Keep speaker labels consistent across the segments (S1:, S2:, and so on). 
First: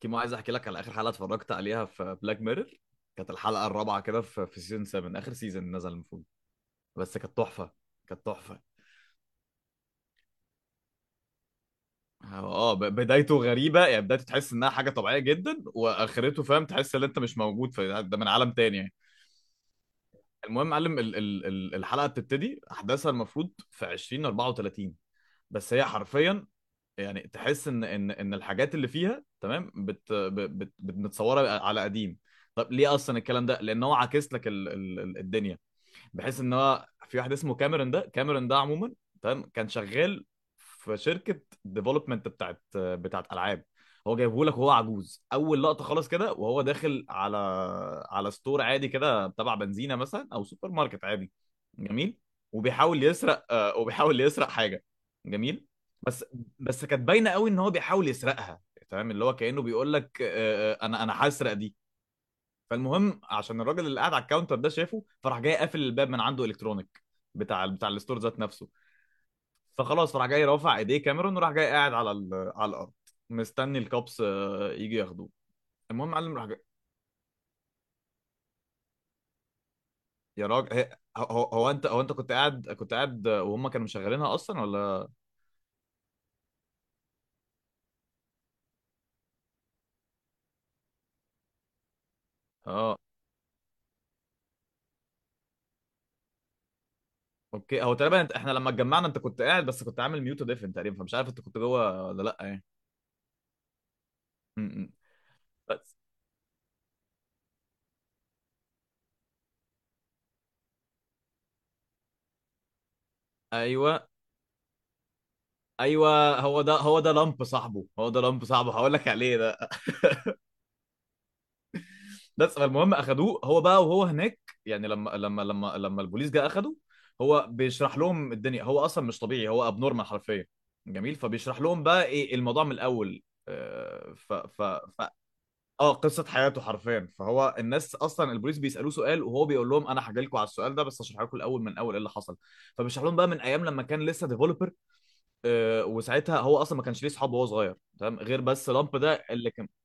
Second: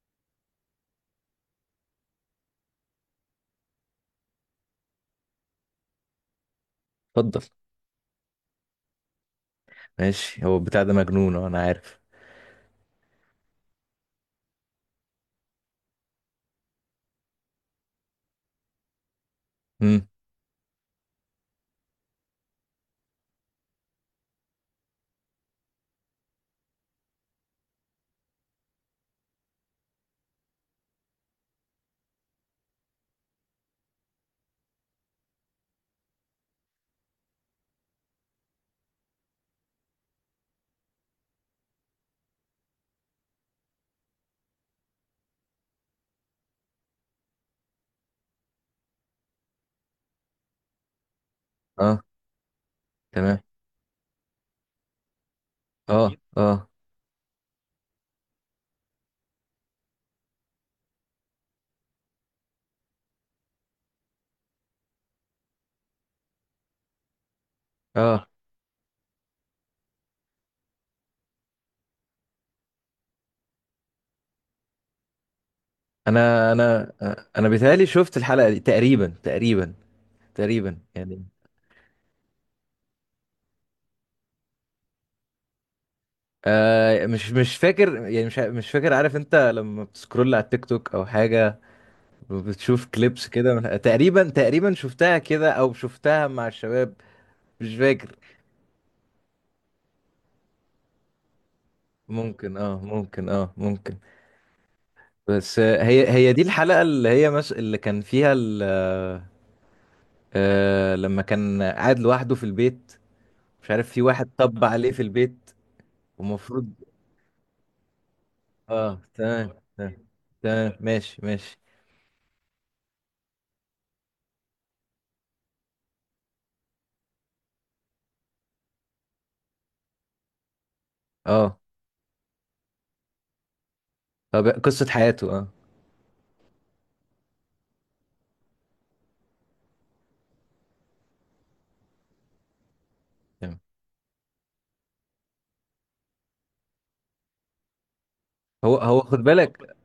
S1: كيمو، عايز احكي لك على اخر حلقه اتفرجت عليها في بلاك ميرور. كانت الحلقه الرابعه كده في سيزون 7، اخر سيزون نزل المفروض. بس كانت
S2: اتفضل.
S1: تحفه. كانت تحفه.
S2: ماشي. هو البتاع ده مجنون، اه، انا عارف.
S1: بدايته غريبه، يعني بدايته تحس انها حاجه طبيعيه جدا، واخرته فاهم تحس ان انت مش موجود في ده، من عالم تاني يعني.
S2: امم
S1: المهم يا معلم، الحلقه بتبتدي احداثها المفروض في 2034. بس هي حرفيا، يعني تحس ان الحاجات اللي فيها تمام متصوره على قديم. طب ليه اصلا الكلام ده؟ لان هو عاكس لك الدنيا، بحيث ان هو في واحد اسمه كاميرون. ده كاميرون ده عموما تمام كان شغال في شركه ديفلوبمنت بتاعت العاب. هو جايبه لك وهو عجوز، اول لقطه خالص كده وهو داخل على ستور عادي كده تبع بنزينه مثلا او سوبر ماركت عادي.
S2: اه.
S1: جميل. وبيحاول
S2: تمام.
S1: يسرق، وبيحاول يسرق حاجه. جميل.
S2: اه.
S1: بس.
S2: اه.
S1: كانت باينه قوي ان هو بيحاول يسرقها. تمام، اللي هو كانه بيقول لك انا هسرق دي. فالمهم، عشان الراجل اللي قاعد على الكاونتر ده شافه، فراح جاي قافل الباب من عنده الكترونيك، بتاع الستور
S2: اه.
S1: ذات نفسه. فخلاص فراح جاي رافع ايديه كاميرون، وراح جاي قاعد على على الارض، مستني الكابس يجي ياخدوه. المهم معلم راح
S2: انا
S1: جاي.
S2: انا آه، انا بيتهيألي شفت الحلقة دي تقريبا، تقريبا،
S1: يا راجل،
S2: تقريبا
S1: هي-
S2: يعني.
S1: هو هو انت هو انت كنت قاعد وهم كانوا مشغلينها اصلا ولا؟
S2: مش فاكر يعني، مش فاكر. عارف انت لما بتسكرول على التيك توك او حاجة، بتشوف
S1: اه
S2: كليبس كده تقريبا، تقريبا شفتها كده او شفتها مع الشباب. مش
S1: اوكي، هو
S2: فاكر.
S1: تقريبا احنا لما اتجمعنا انت كنت قاعد بس كنت عامل ميوت وديفن تقريبا، فمش عارف انت كنت جوه ولا لا
S2: ممكن،
S1: يعني.
S2: اه، ممكن، اه، ممكن.
S1: م- م.
S2: بس،
S1: بس.
S2: هي دي الحلقة اللي هي اللي كان فيها ال. لما كان قاعد لوحده في البيت. مش عارف، في
S1: ايوه
S2: واحد طب عليه في البيت.
S1: ايوه، هو ده
S2: ومفروض.
S1: هو ده لامب صاحبه هو ده لامب صاحبه، هقول
S2: اه.
S1: لك عليه
S2: تمام.
S1: ده.
S2: تمام. تمام. ماشي. ماشي.
S1: بس فالمهم اخدوه هو بقى، وهو هناك. يعني لما البوليس جه اخده، هو بيشرح لهم الدنيا. هو اصلا مش طبيعي، هو ابنورمال حرفيا. جميل،
S2: اه،
S1: فبيشرح لهم بقى ايه الموضوع من الاول. آه، ف
S2: طب
S1: ف
S2: قصة
S1: ف
S2: حياته، اه.
S1: اه، قصه حياته حرفيا. فهو الناس اصلا البوليس بيسالوه سؤال، وهو بيقول لهم انا هحكي لكم على السؤال ده بس هشرح لكم الاول من اول ايه اللي حصل. فبيشرح لهم بقى من
S2: تمام.
S1: ايام لما كان لسه ديفلوبر. وساعتها هو اصلا ما كانش ليه صحاب وهو صغير تمام، غير بس
S2: هو
S1: لامب
S2: هو خد
S1: ده اللي كان.
S2: بالك.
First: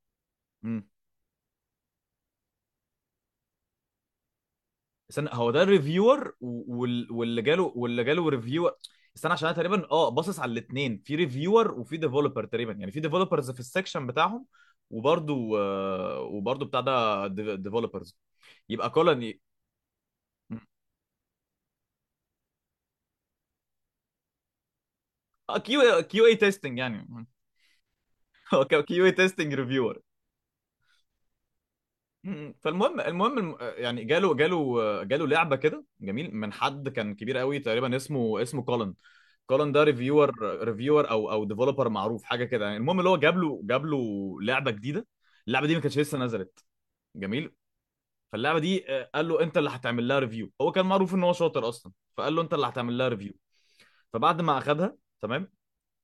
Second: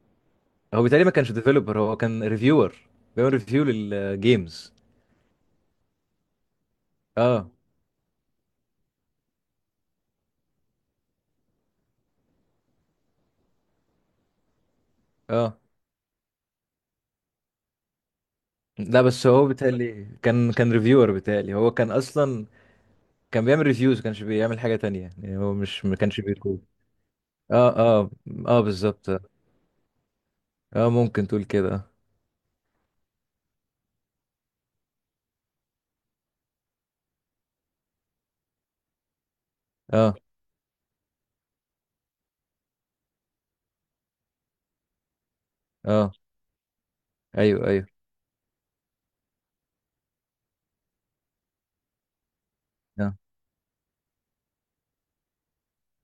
S2: هو
S1: مم.
S2: بالتالي ما كانش ديفيلوبر، هو كان ريفيور. بيعمل ريفيو للجيمز.
S1: استنى، هو ده الريفيور،
S2: اه.
S1: واللي جاله ريفيور؟ استنى، عشان انا تقريبا اه باصص على الاثنين، في ريفيور وفي ديفلوبر، تقريبا يعني في ديفلوبرز في السكشن بتاعهم. وبرضو
S2: اه.
S1: وبرضو بتاع ده ديفلوبرز. يبقى
S2: لا، بس
S1: كولن
S2: هو بالتالي كان ريفيور، بالتالي هو كان اصلا. كان بيعمل ريفيوز، ما كانش بيعمل حاجة تانية يعني، هو مش ما
S1: كيو،
S2: كانش
S1: كيو اي
S2: بيكون.
S1: تيستنج يعني.
S2: اه. اه. اه،
S1: هو كيو
S2: بالظبط.
S1: اي تيستنج ريفيور.
S2: اه ممكن تقول كده.
S1: فالمهم، يعني جاله لعبه كده جميل من حد كان كبير قوي تقريبا، اسمه كولن. كولن ده
S2: اه.
S1: ريفيور، ريفيور او ديفلوبر معروف حاجه كده يعني. المهم، اللي هو جاب له لعبه جديده. اللعبه دي ما كانتش
S2: اه.
S1: لسه نزلت. جميل.
S2: ايوه. ايوه.
S1: فاللعبه دي قال له انت اللي هتعمل لها ريفيو. هو كان معروف ان هو شاطر اصلا، فقال له انت اللي هتعمل لها
S2: اه.
S1: ريفيو. فبعد ما اخدها تمام،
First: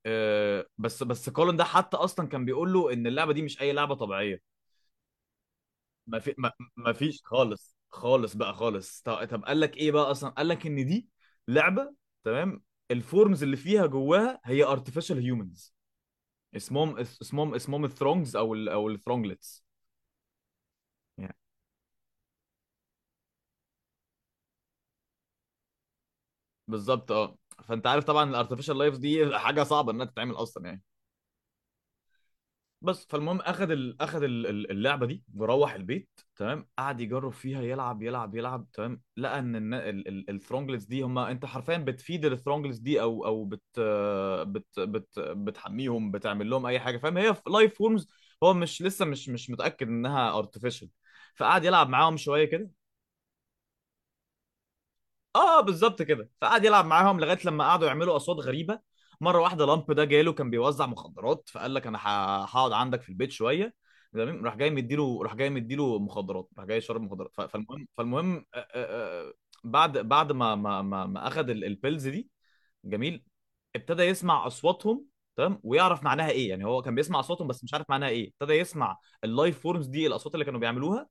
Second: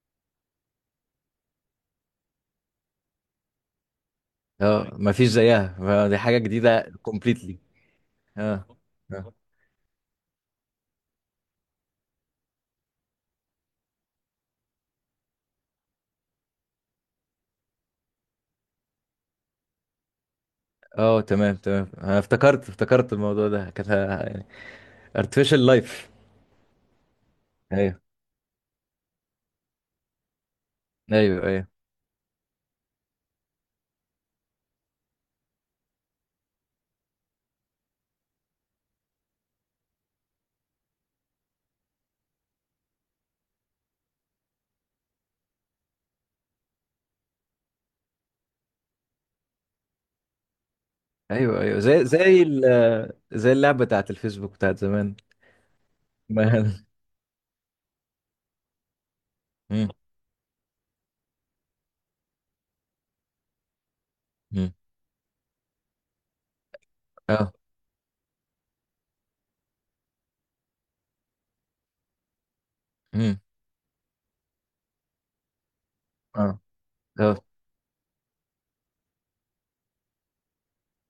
S1: بس كولن ده حتى اصلا كان بيقول له ان اللعبه دي مش اي لعبه طبيعيه.
S2: اه، مفيش زيها، فدي
S1: ما في
S2: حاجه
S1: ما,
S2: جديده
S1: ما فيش
S2: كومبليتلي.
S1: خالص، خالص بقى
S2: اه.
S1: خالص.
S2: اه.
S1: طب قال لك ايه بقى؟ اصلا قال لك ان دي لعبه تمام، الفورمز اللي فيها جواها هي artificial humans، اسمهم اسمهم الثرونجز او الثرونجلتس
S2: اه.
S1: يعني.
S2: تمام. تمام. انا افتكرت، افتكرت الموضوع ده، كانت يعني artificial life.
S1: بالظبط اه. فانت
S2: ايوه.
S1: عارف طبعا الارتفيشال لايف دي حاجه صعبه انها تتعمل اصلا يعني.
S2: ايوه. ايوه.
S1: بس فالمهم، اخد اللعبه دي وروح البيت. تمام، قعد يجرب فيها يلعب يلعب يلعب. تمام، لقى ان الثرونجلز دي هم انت حرفيا بتفيد الثرونجلز دي، او او بت... بت... بت... بتحميهم بتعمل لهم اي حاجه، فاهم؟ هي لايف فورمز. هو مش لسه مش متاكد انها ارتفيشال.
S2: ايوه.
S1: فقعد
S2: ايوه،
S1: يلعب
S2: زي
S1: معاهم
S2: زي
S1: شويه كده.
S2: ال- زي اللعبه بتاعت الفيسبوك بتاعت زمان.
S1: اه بالظبط كده،
S2: ما.
S1: فقعد يلعب معاهم لغايه لما قعدوا يعملوا اصوات غريبه. مره واحده
S2: مم.
S1: لامب ده جاله، كان بيوزع مخدرات، فقال لك انا هقعد عندك في البيت شويه. تمام،
S2: مم.
S1: راح جاي مديله مخدرات، راح جاي شرب مخدرات.
S2: اه.
S1: فالمهم، بعد بعد ما اخذ البيلز دي. جميل.
S2: مم.
S1: ابتدى يسمع اصواتهم. تمام، ويعرف معناها ايه،
S2: اه.
S1: يعني هو كان بيسمع
S2: اه.
S1: اصواتهم بس مش عارف معناها ايه. ابتدى يسمع اللايف فورمز دي الاصوات اللي كانوا بيعملوها،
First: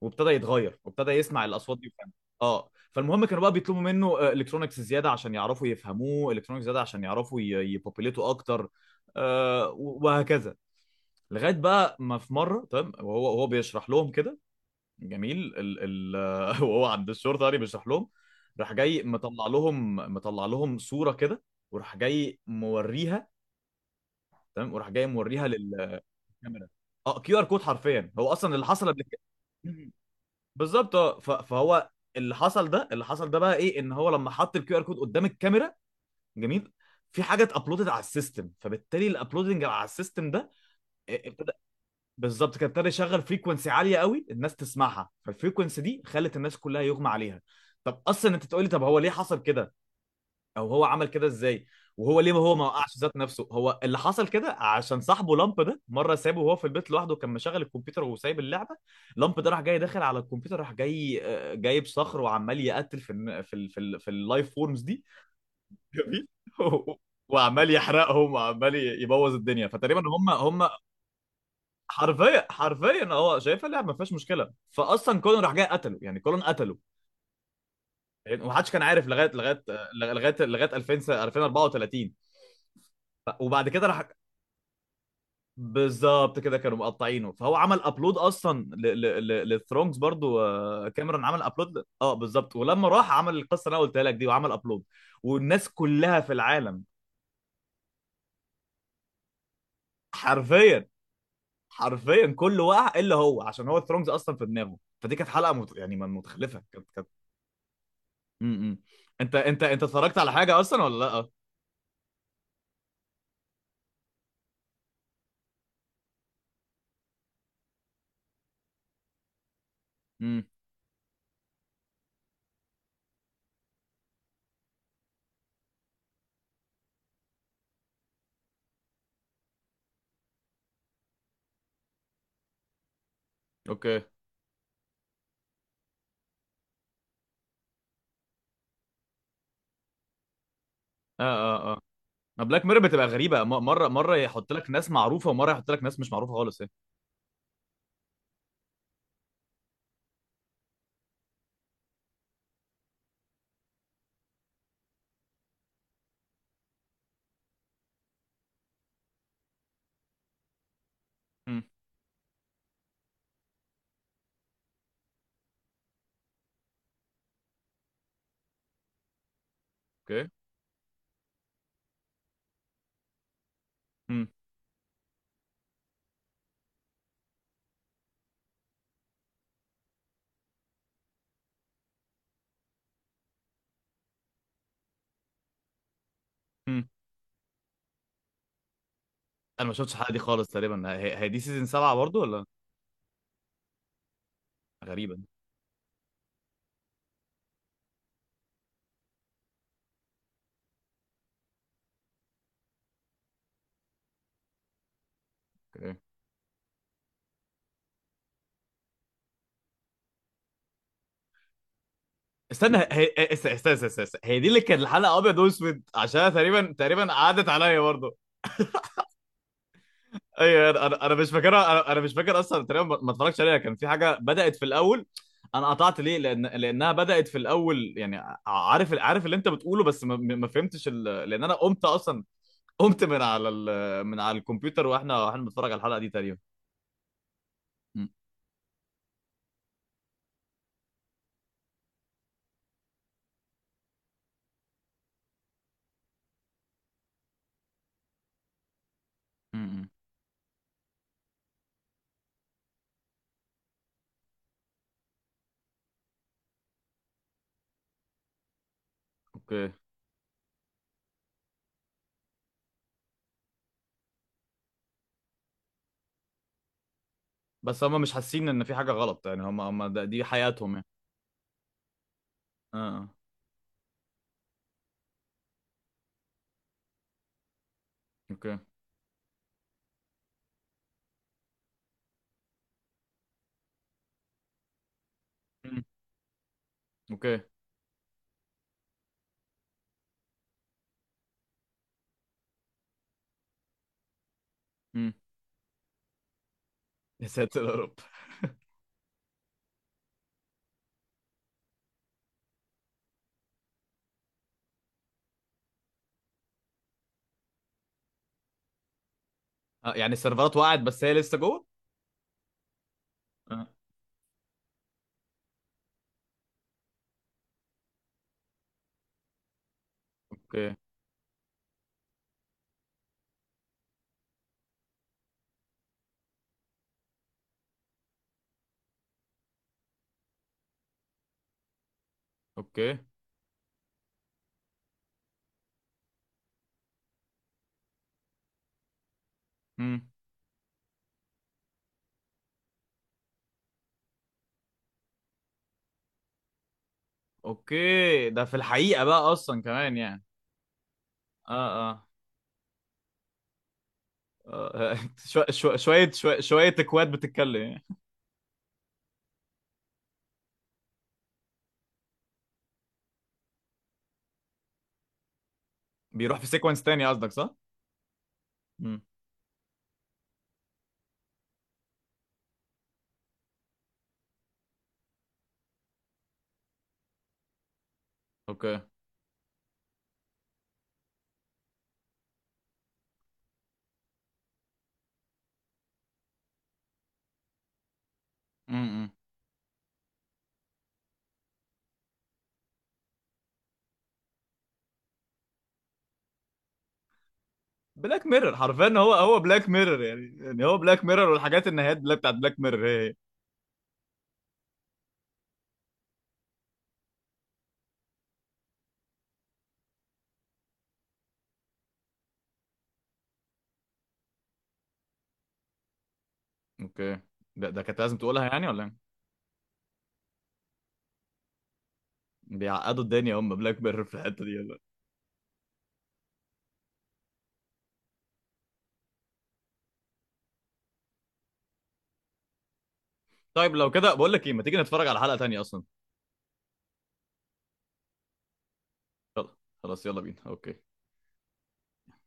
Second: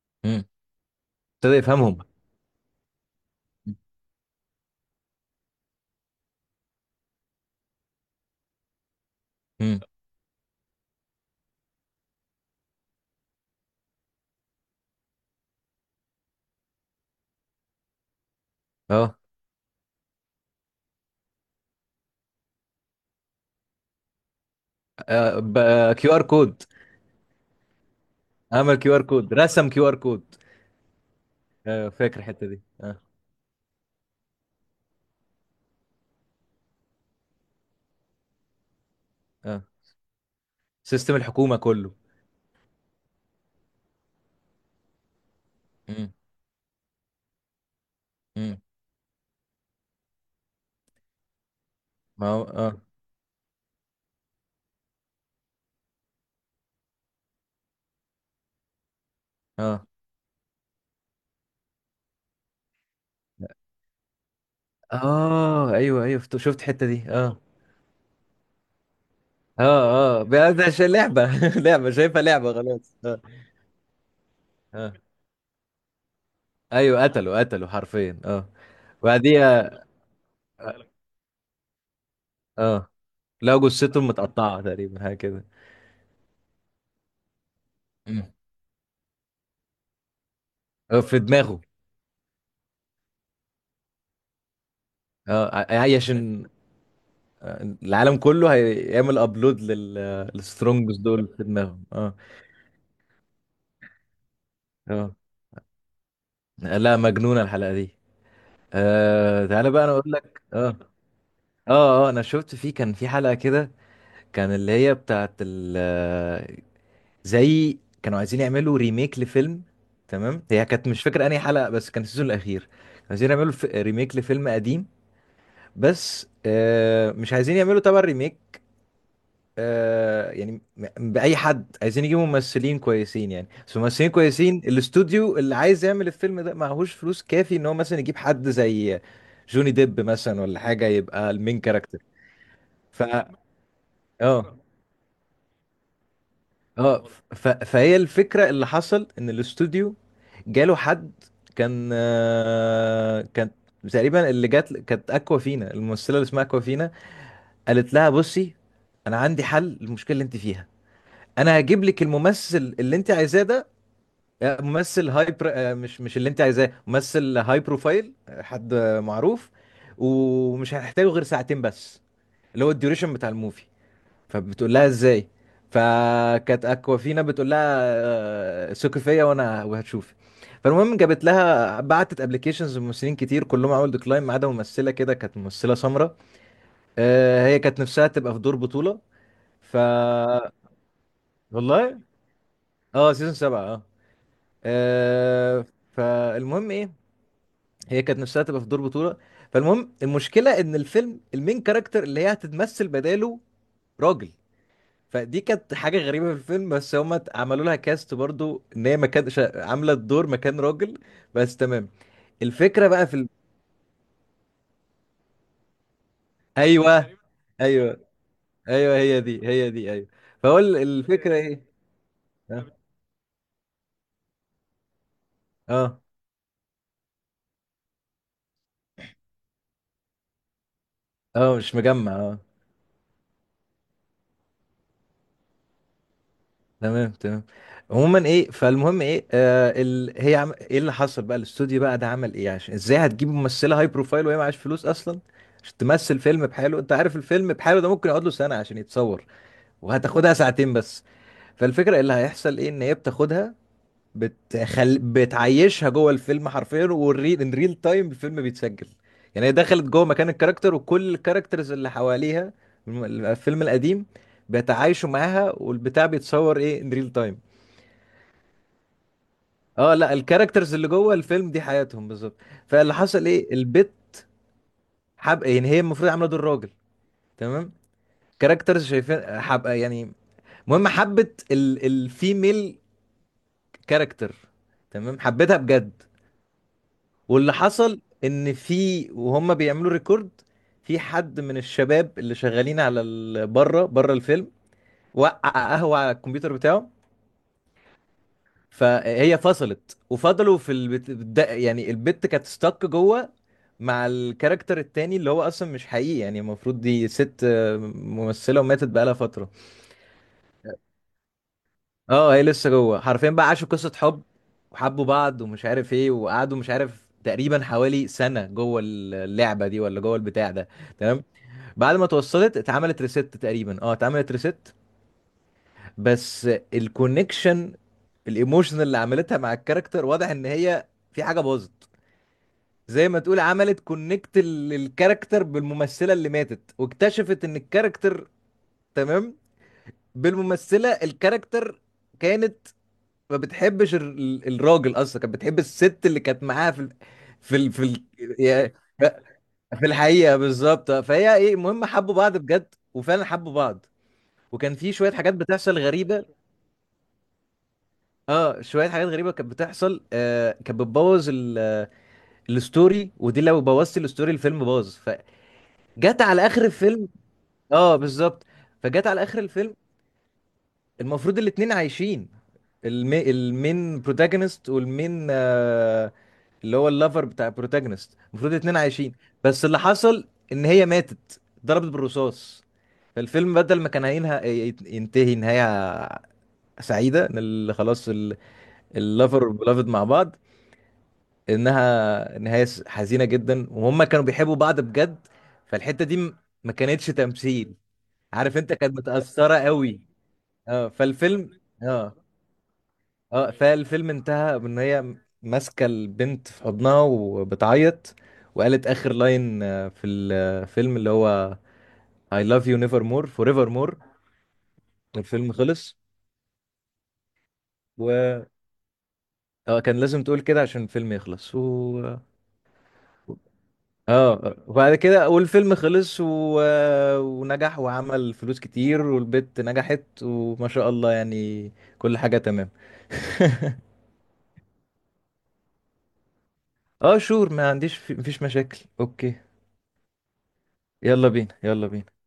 S1: وابتدى
S2: مم.
S1: يتغير وابتدى يسمع
S2: ابتدى
S1: الاصوات دي
S2: يفهمهم.
S1: وفهم. اه فالمهم كانوا بقى بيطلبوا منه الكترونكس زياده عشان يعرفوا يفهموه، الكترونكس زياده عشان يعرفوا يبوبيليتوا اكتر، آه
S2: مم.
S1: وهكذا. لغايه بقى ما في مره تمام وهو بيشرح لهم كده جميل ال ال وهو عند الشرطه يعني بيشرح لهم. راح جاي
S2: اه،
S1: مطلع لهم صوره كده، وراح جاي موريها، تمام وراح جاي موريها للكاميرا.
S2: كيو ار كود.
S1: اه كيو ار كود حرفيا، هو اصلا اللي
S2: عمل
S1: حصل
S2: كيو ار
S1: قبل كده
S2: كود، رسم كيو ار كود.
S1: بالظبط. اه
S2: آه،
S1: فهو،
S2: فاكر
S1: اللي
S2: الحته دي،
S1: حصل ده،
S2: اه.
S1: بقى ايه؟ ان هو لما حط الكيو ار كود قدام الكاميرا، جميل، في حاجه اتابلودت على السيستم. فبالتالي
S2: اه،
S1: الابلودنج على السيستم ده
S2: سيستم
S1: ابتدى،
S2: الحكومه كله.
S1: بالظبط، كان ابتدى يشغل فريكونسي عاليه قوي الناس تسمعها. فالفريكونسي دي
S2: مم.
S1: خلت الناس كلها يغمى عليها. طب اصلا انت
S2: مم.
S1: تقولي طب هو ليه حصل كده او هو عمل كده ازاي؟ وهو
S2: ما
S1: ليه ما
S2: هو
S1: هو ما
S2: اه.
S1: وقعش ذات نفسه؟ هو اللي حصل كده عشان صاحبه لامب ده مره سابه وهو في البيت لوحده، كان مشغل الكمبيوتر وسايب اللعبه. لامب ده راح جاي
S2: اه.
S1: داخل على الكمبيوتر، راح جاي جايب صخر وعمال يقتل في الن- في ال- في ال- في اللايف فورمز دي.
S2: اه. ايوه. ايوه.
S1: جميل
S2: شفت الحته دي، اه.
S1: وعمال يحرقهم وعمال يبوظ الدنيا. فتقريبا
S2: اه. اه بقى ده
S1: هم
S2: عشان لعبه. لعبه شايفها،
S1: حرفيا،
S2: لعبه، خلاص،
S1: حرفيا
S2: اه.
S1: هو شايفها اللعبه ما فيهاش مشكله.
S2: اه.
S1: فاصلا كولن راح جاي قتله، يعني كولن قتله.
S2: ايوه، قتلوا، قتلوا حرفيا، اه.
S1: ومحدش كان عارف
S2: وبعديها.
S1: لغايه
S2: اه.
S1: 2000 2034.
S2: آه. لقوا
S1: وبعد كده
S2: جثتهم
S1: راح.
S2: متقطعه تقريبا، حاجه كده.
S1: بالظبط كده، كانوا مقطعينه، فهو عمل ابلود
S2: مم.
S1: اصلا للثرونجز برضو،
S2: آه، في
S1: كاميرون عمل
S2: دماغه.
S1: ابلود بالظبط. ولما راح عمل القصه اللي انا قلتها لك دي، وعمل ابلود،
S2: اه،
S1: والناس
S2: هي
S1: كلها في
S2: عشان.
S1: العالم،
S2: آه، العالم كله هيعمل ابلود
S1: حرفيا،
S2: للسترونجز دول في دماغهم، اه.
S1: حرفيا كله وقع الا هو، عشان هو الثرونجز اصلا في دماغه.
S2: اه،
S1: فدي كانت حلقه متخلفه، كانت
S2: لا،
S1: كانت.
S2: مجنونه الحلقه دي.
S1: م- م.
S2: آه، تعالى
S1: انت
S2: بقى انا اقول
S1: اتفرجت على
S2: لك،
S1: حاجه
S2: اه.
S1: اصلا ولا لا؟
S2: اه. اه، انا شفت فيه كان في حلقة كده. كان اللي هي بتاعت ال، زي، كانوا عايزين يعملوا ريميك لفيلم. تمام.
S1: امم.
S2: هي كانت، مش فاكر انهي حلقة، بس كان السيزون الاخير. كانوا عايزين يعملوا ريميك لفيلم قديم. بس مش عايزين يعملوا تبع الريميك. يعني بأي حد عايزين يجيبوا ممثلين كويسين، يعني بس
S1: اوكي. اه
S2: ممثلين كويسين. الاستوديو اللي عايز يعمل الفيلم ده معهوش فلوس كافي ان هو مثلا يجيب حد زي جوني ديب مثلا ولا حاجة يبقى المين
S1: اه اه،
S2: كاركتر.
S1: بلاك ميرور
S2: ف
S1: بتبقى غريبه، مره مره يحط
S2: اه.
S1: لك ناس معروفه ومره يحط لك ناس مش معروفه خالص ايه.
S2: اه. فهي الفكرة، اللي حصل ان الاستوديو. جاله حد. كان، كانت. تقريبا اللي جات كانت اكوا فينا، الممثلة اللي اسمها اكوا فينا. قالت لها بصي. انا عندي حل للمشكلة اللي انت فيها. انا
S1: امم.
S2: هجيب لك الممثل اللي انت عايزاه ده. ممثل هاي مش اللي انت عايزاه، ممثل هاي بروفايل، حد معروف.
S1: اوكي.
S2: ومش هنحتاجه غير ساعتين بس. اللي هو الديوريشن بتاع الموفي. فبتقول لها ازاي؟ فكانت اكوافينا بتقول لها. ثقي فيا وانا، وهتشوفي. فالمهم جابت لها، بعتت ابلكيشنز لممثلين كتير كلهم عملوا ديكلاين ما عدا ممثله كده، كانت ممثله سمراء.
S1: امم.
S2: هي كانت نفسها تبقى في دور بطوله.
S1: انا ما
S2: ف
S1: شفتش الحلقه دي خالص تقريبا. هي دي سيزون 7
S2: والله.
S1: برضو ولا؟
S2: اه، سيزون 7، اه.
S1: غريبا.
S2: آه، فالمهم ايه. هي كانت نفسها تبقى في دور بطوله. فالمهم المشكله ان الفيلم المين كاركتر اللي هي هتتمثل بداله. راجل. فدي كانت
S1: اوكي،
S2: حاجة غريبة في الفيلم، بس هما عملوا لها كاست برضو ان هي مكان عاملة الدور مكان راجل. بس، تمام.
S1: استنى.
S2: الفكرة بقى في
S1: هي دي اللي كانت الحلقه ابيض واسود، عشان تقريبا تقريبا
S2: ايوه.
S1: عادت عليا
S2: ايوه.
S1: برضو.
S2: ايوه. هي دي، هي دي، ايوه. فهو
S1: ايوه. انا انا أنا مش
S2: الفكرة ايه؟
S1: فاكرها. انا أنا مش فاكر اصلا
S2: اه.
S1: تقريبا، ما اتفرجتش عليها. كان في حاجه بدات في الاول، انا قطعت
S2: اه.
S1: ليه لان لانها بدات في الاول يعني. عارف عارف اللي انت بتقوله بس ما فهمتش ال... لان انا
S2: مش
S1: قمت
S2: مجمع،
S1: اصلا،
S2: اه.
S1: قمت من على ال... من على الكمبيوتر واحنا بنتفرج على الحلقه دي تقريبا.
S2: تمام. تمام.
S1: م-
S2: عموما ايه، فالمهم ايه، هي ايه اللي حصل بقى، الاستوديو بقى ده عمل ايه عشان، ازاي هتجيب ممثلة هاي بروفايل وهي معاش فلوس اصلا؟ عشان تمثل فيلم بحاله، انت عارف الفيلم بحاله ده ممكن يقعد له سنة عشان يتصور.
S1: م- م.
S2: وهتاخدها ساعتين بس. فالفكرة اللي هيحصل ايه، ان هي بتاخدها. بتعيشها جوه الفيلم حرفيا، والريل ان ريل تايم الفيلم بيتسجل. يعني هي
S1: اوكي.
S2: دخلت جوه مكان الكاركتر، وكل الكاركترز اللي حواليها. الفيلم القديم. بيتعايشوا معاها، والبتاع بيتصور ايه ان ريل تايم.
S1: بس هم مش حاسين ان في حاجه غلط يعني؟ هم
S2: اه،
S1: ده
S2: لا،
S1: دي حياتهم
S2: الكاركترز
S1: يعني.
S2: اللي جوه الفيلم دي حياتهم بالظبط.
S1: اه
S2: فاللي
S1: آه.
S2: حصل ايه، البت. حب، يعني هي المفروض عامله دور راجل. تمام.
S1: اوكي.
S2: كاركترز شايفين حب يعني. المهم حبت الفيميل. كاركتر. تمام، حبيتها
S1: مم.
S2: بجد.
S1: اوكي.
S2: واللي حصل ان في، وهم بيعملوا ريكورد. في حد من الشباب اللي شغالين على بره، بره الفيلم.
S1: مم.
S2: وقع. قهوة على الكمبيوتر بتاعه.
S1: يا ساتر يا رب
S2: فهي فصلت، وفضلوا في يعني البت كانت ستك جوه. مع الكاركتر التاني اللي هو اصلا مش حقيقي، يعني المفروض دي ست، ممثلة وماتت بقالها فترة.
S1: آه يعني السيرفرات وقعت بس هي لسه جوه.
S2: اه، هي لسه جوه، حرفيا بقى عاشوا
S1: اه.
S2: قصة حب. وحبوا بعض، ومش عارف ايه، وقعدوا مش عارف تقريبا حوالي سنة جوه اللعبة دي ولا جوه البتاع ده.
S1: اوكي.
S2: تمام. بعد ما اتوصلت اتعملت ريست تقريبا، اه، اتعملت ريست. بس. الكونكشن. الايموشن اللي عملتها مع الكاركتر، واضح ان هي في حاجه باظت.
S1: اوكي.
S2: زي ما تقول عملت كونكت الكاركتر بالممثله اللي ماتت، واكتشفت ان الكاركتر. تمام.
S1: مم.
S2: بالممثله، الكاركتر. كانت. ما بتحبش الراجل اصلا، كانت بتحب الست اللي كانت معاها في ال. في في ال...
S1: اوكي. ده في
S2: يا-
S1: الحقيقه بقى اصلا
S2: في
S1: كمان يعني.
S2: الحقيقه بالظبط، فهي ايه،
S1: اه.
S2: المهم
S1: اه.
S2: حبوا بعض بجد وفعلا حبوا بعض. وكان في
S1: آه.
S2: شويه حاجات بتحصل
S1: شويه
S2: غريبه.
S1: شويه شويه اكواد بتتكلم يعني.
S2: اه، شويه حاجات غريبه كانت بتحصل، كانت بتبوظ الستوري، ودي لو بوظت الستوري، الفيلم باظ. فجت
S1: بيروح في
S2: على اخر
S1: سيكونس تاني
S2: الفيلم.
S1: قصدك، صح؟
S2: اه، بالظبط.
S1: مم.
S2: فجت على اخر الفيلم. المفروض الاتنين عايشين. المين بروتاجونست والمين اللي هو اللافر بتاع البروتاجونست، المفروض الاتنين
S1: اوكي.
S2: عايشين. بس اللي حصل ان هي ماتت، ضربت بالرصاص. فالفيلم بدل ما كان هينهى. ينتهي نهايه. سعيده ان خلاص.
S1: امم.
S2: اللافر والبلافد مع بعض. انها نهايه حزينه جدا، وهم كانوا بيحبوا بعض بجد. فالحته دي ما كانتش تمثيل.
S1: بلاك ميرور
S2: عارف انت
S1: حرفيا،
S2: كانت
S1: هو
S2: متاثره
S1: بلاك
S2: قوي.
S1: ميرور يعني هو
S2: اه
S1: بلاك ميرور،
S2: فالفيلم،
S1: والحاجات النهايات
S2: اه.
S1: بلاك بتاعت بلاك ميرور هي.
S2: اه، فالفيلم انتهى بان هي. ماسكه البنت في حضنها وبتعيط. وقالت اخر لاين في الفيلم اللي هو I love you never more forever more. الفيلم خلص.
S1: اوكي، ده كانت لازم
S2: و.
S1: تقولها يعني ولا ايه؟
S2: اه، كان لازم تقول كده عشان الفيلم يخلص و.
S1: بيعقدوا الدنيا هم بلاك بيرر في الحته دي،
S2: اه،
S1: يلا.
S2: وبعد كده والفيلم خلص و. ونجح وعمل فلوس كتير والبت نجحت وما شاء الله يعني. كل حاجة تمام.
S1: طيب لو كده بقول لك ايه، ما تيجي نتفرج على حلقه تانية اصلا.
S2: اه شور، ما عنديش مفيش مشاكل، اوكي.
S1: يلا. خلاص يلا بينا اوكي.
S2: يلا بينا، يلا بينا.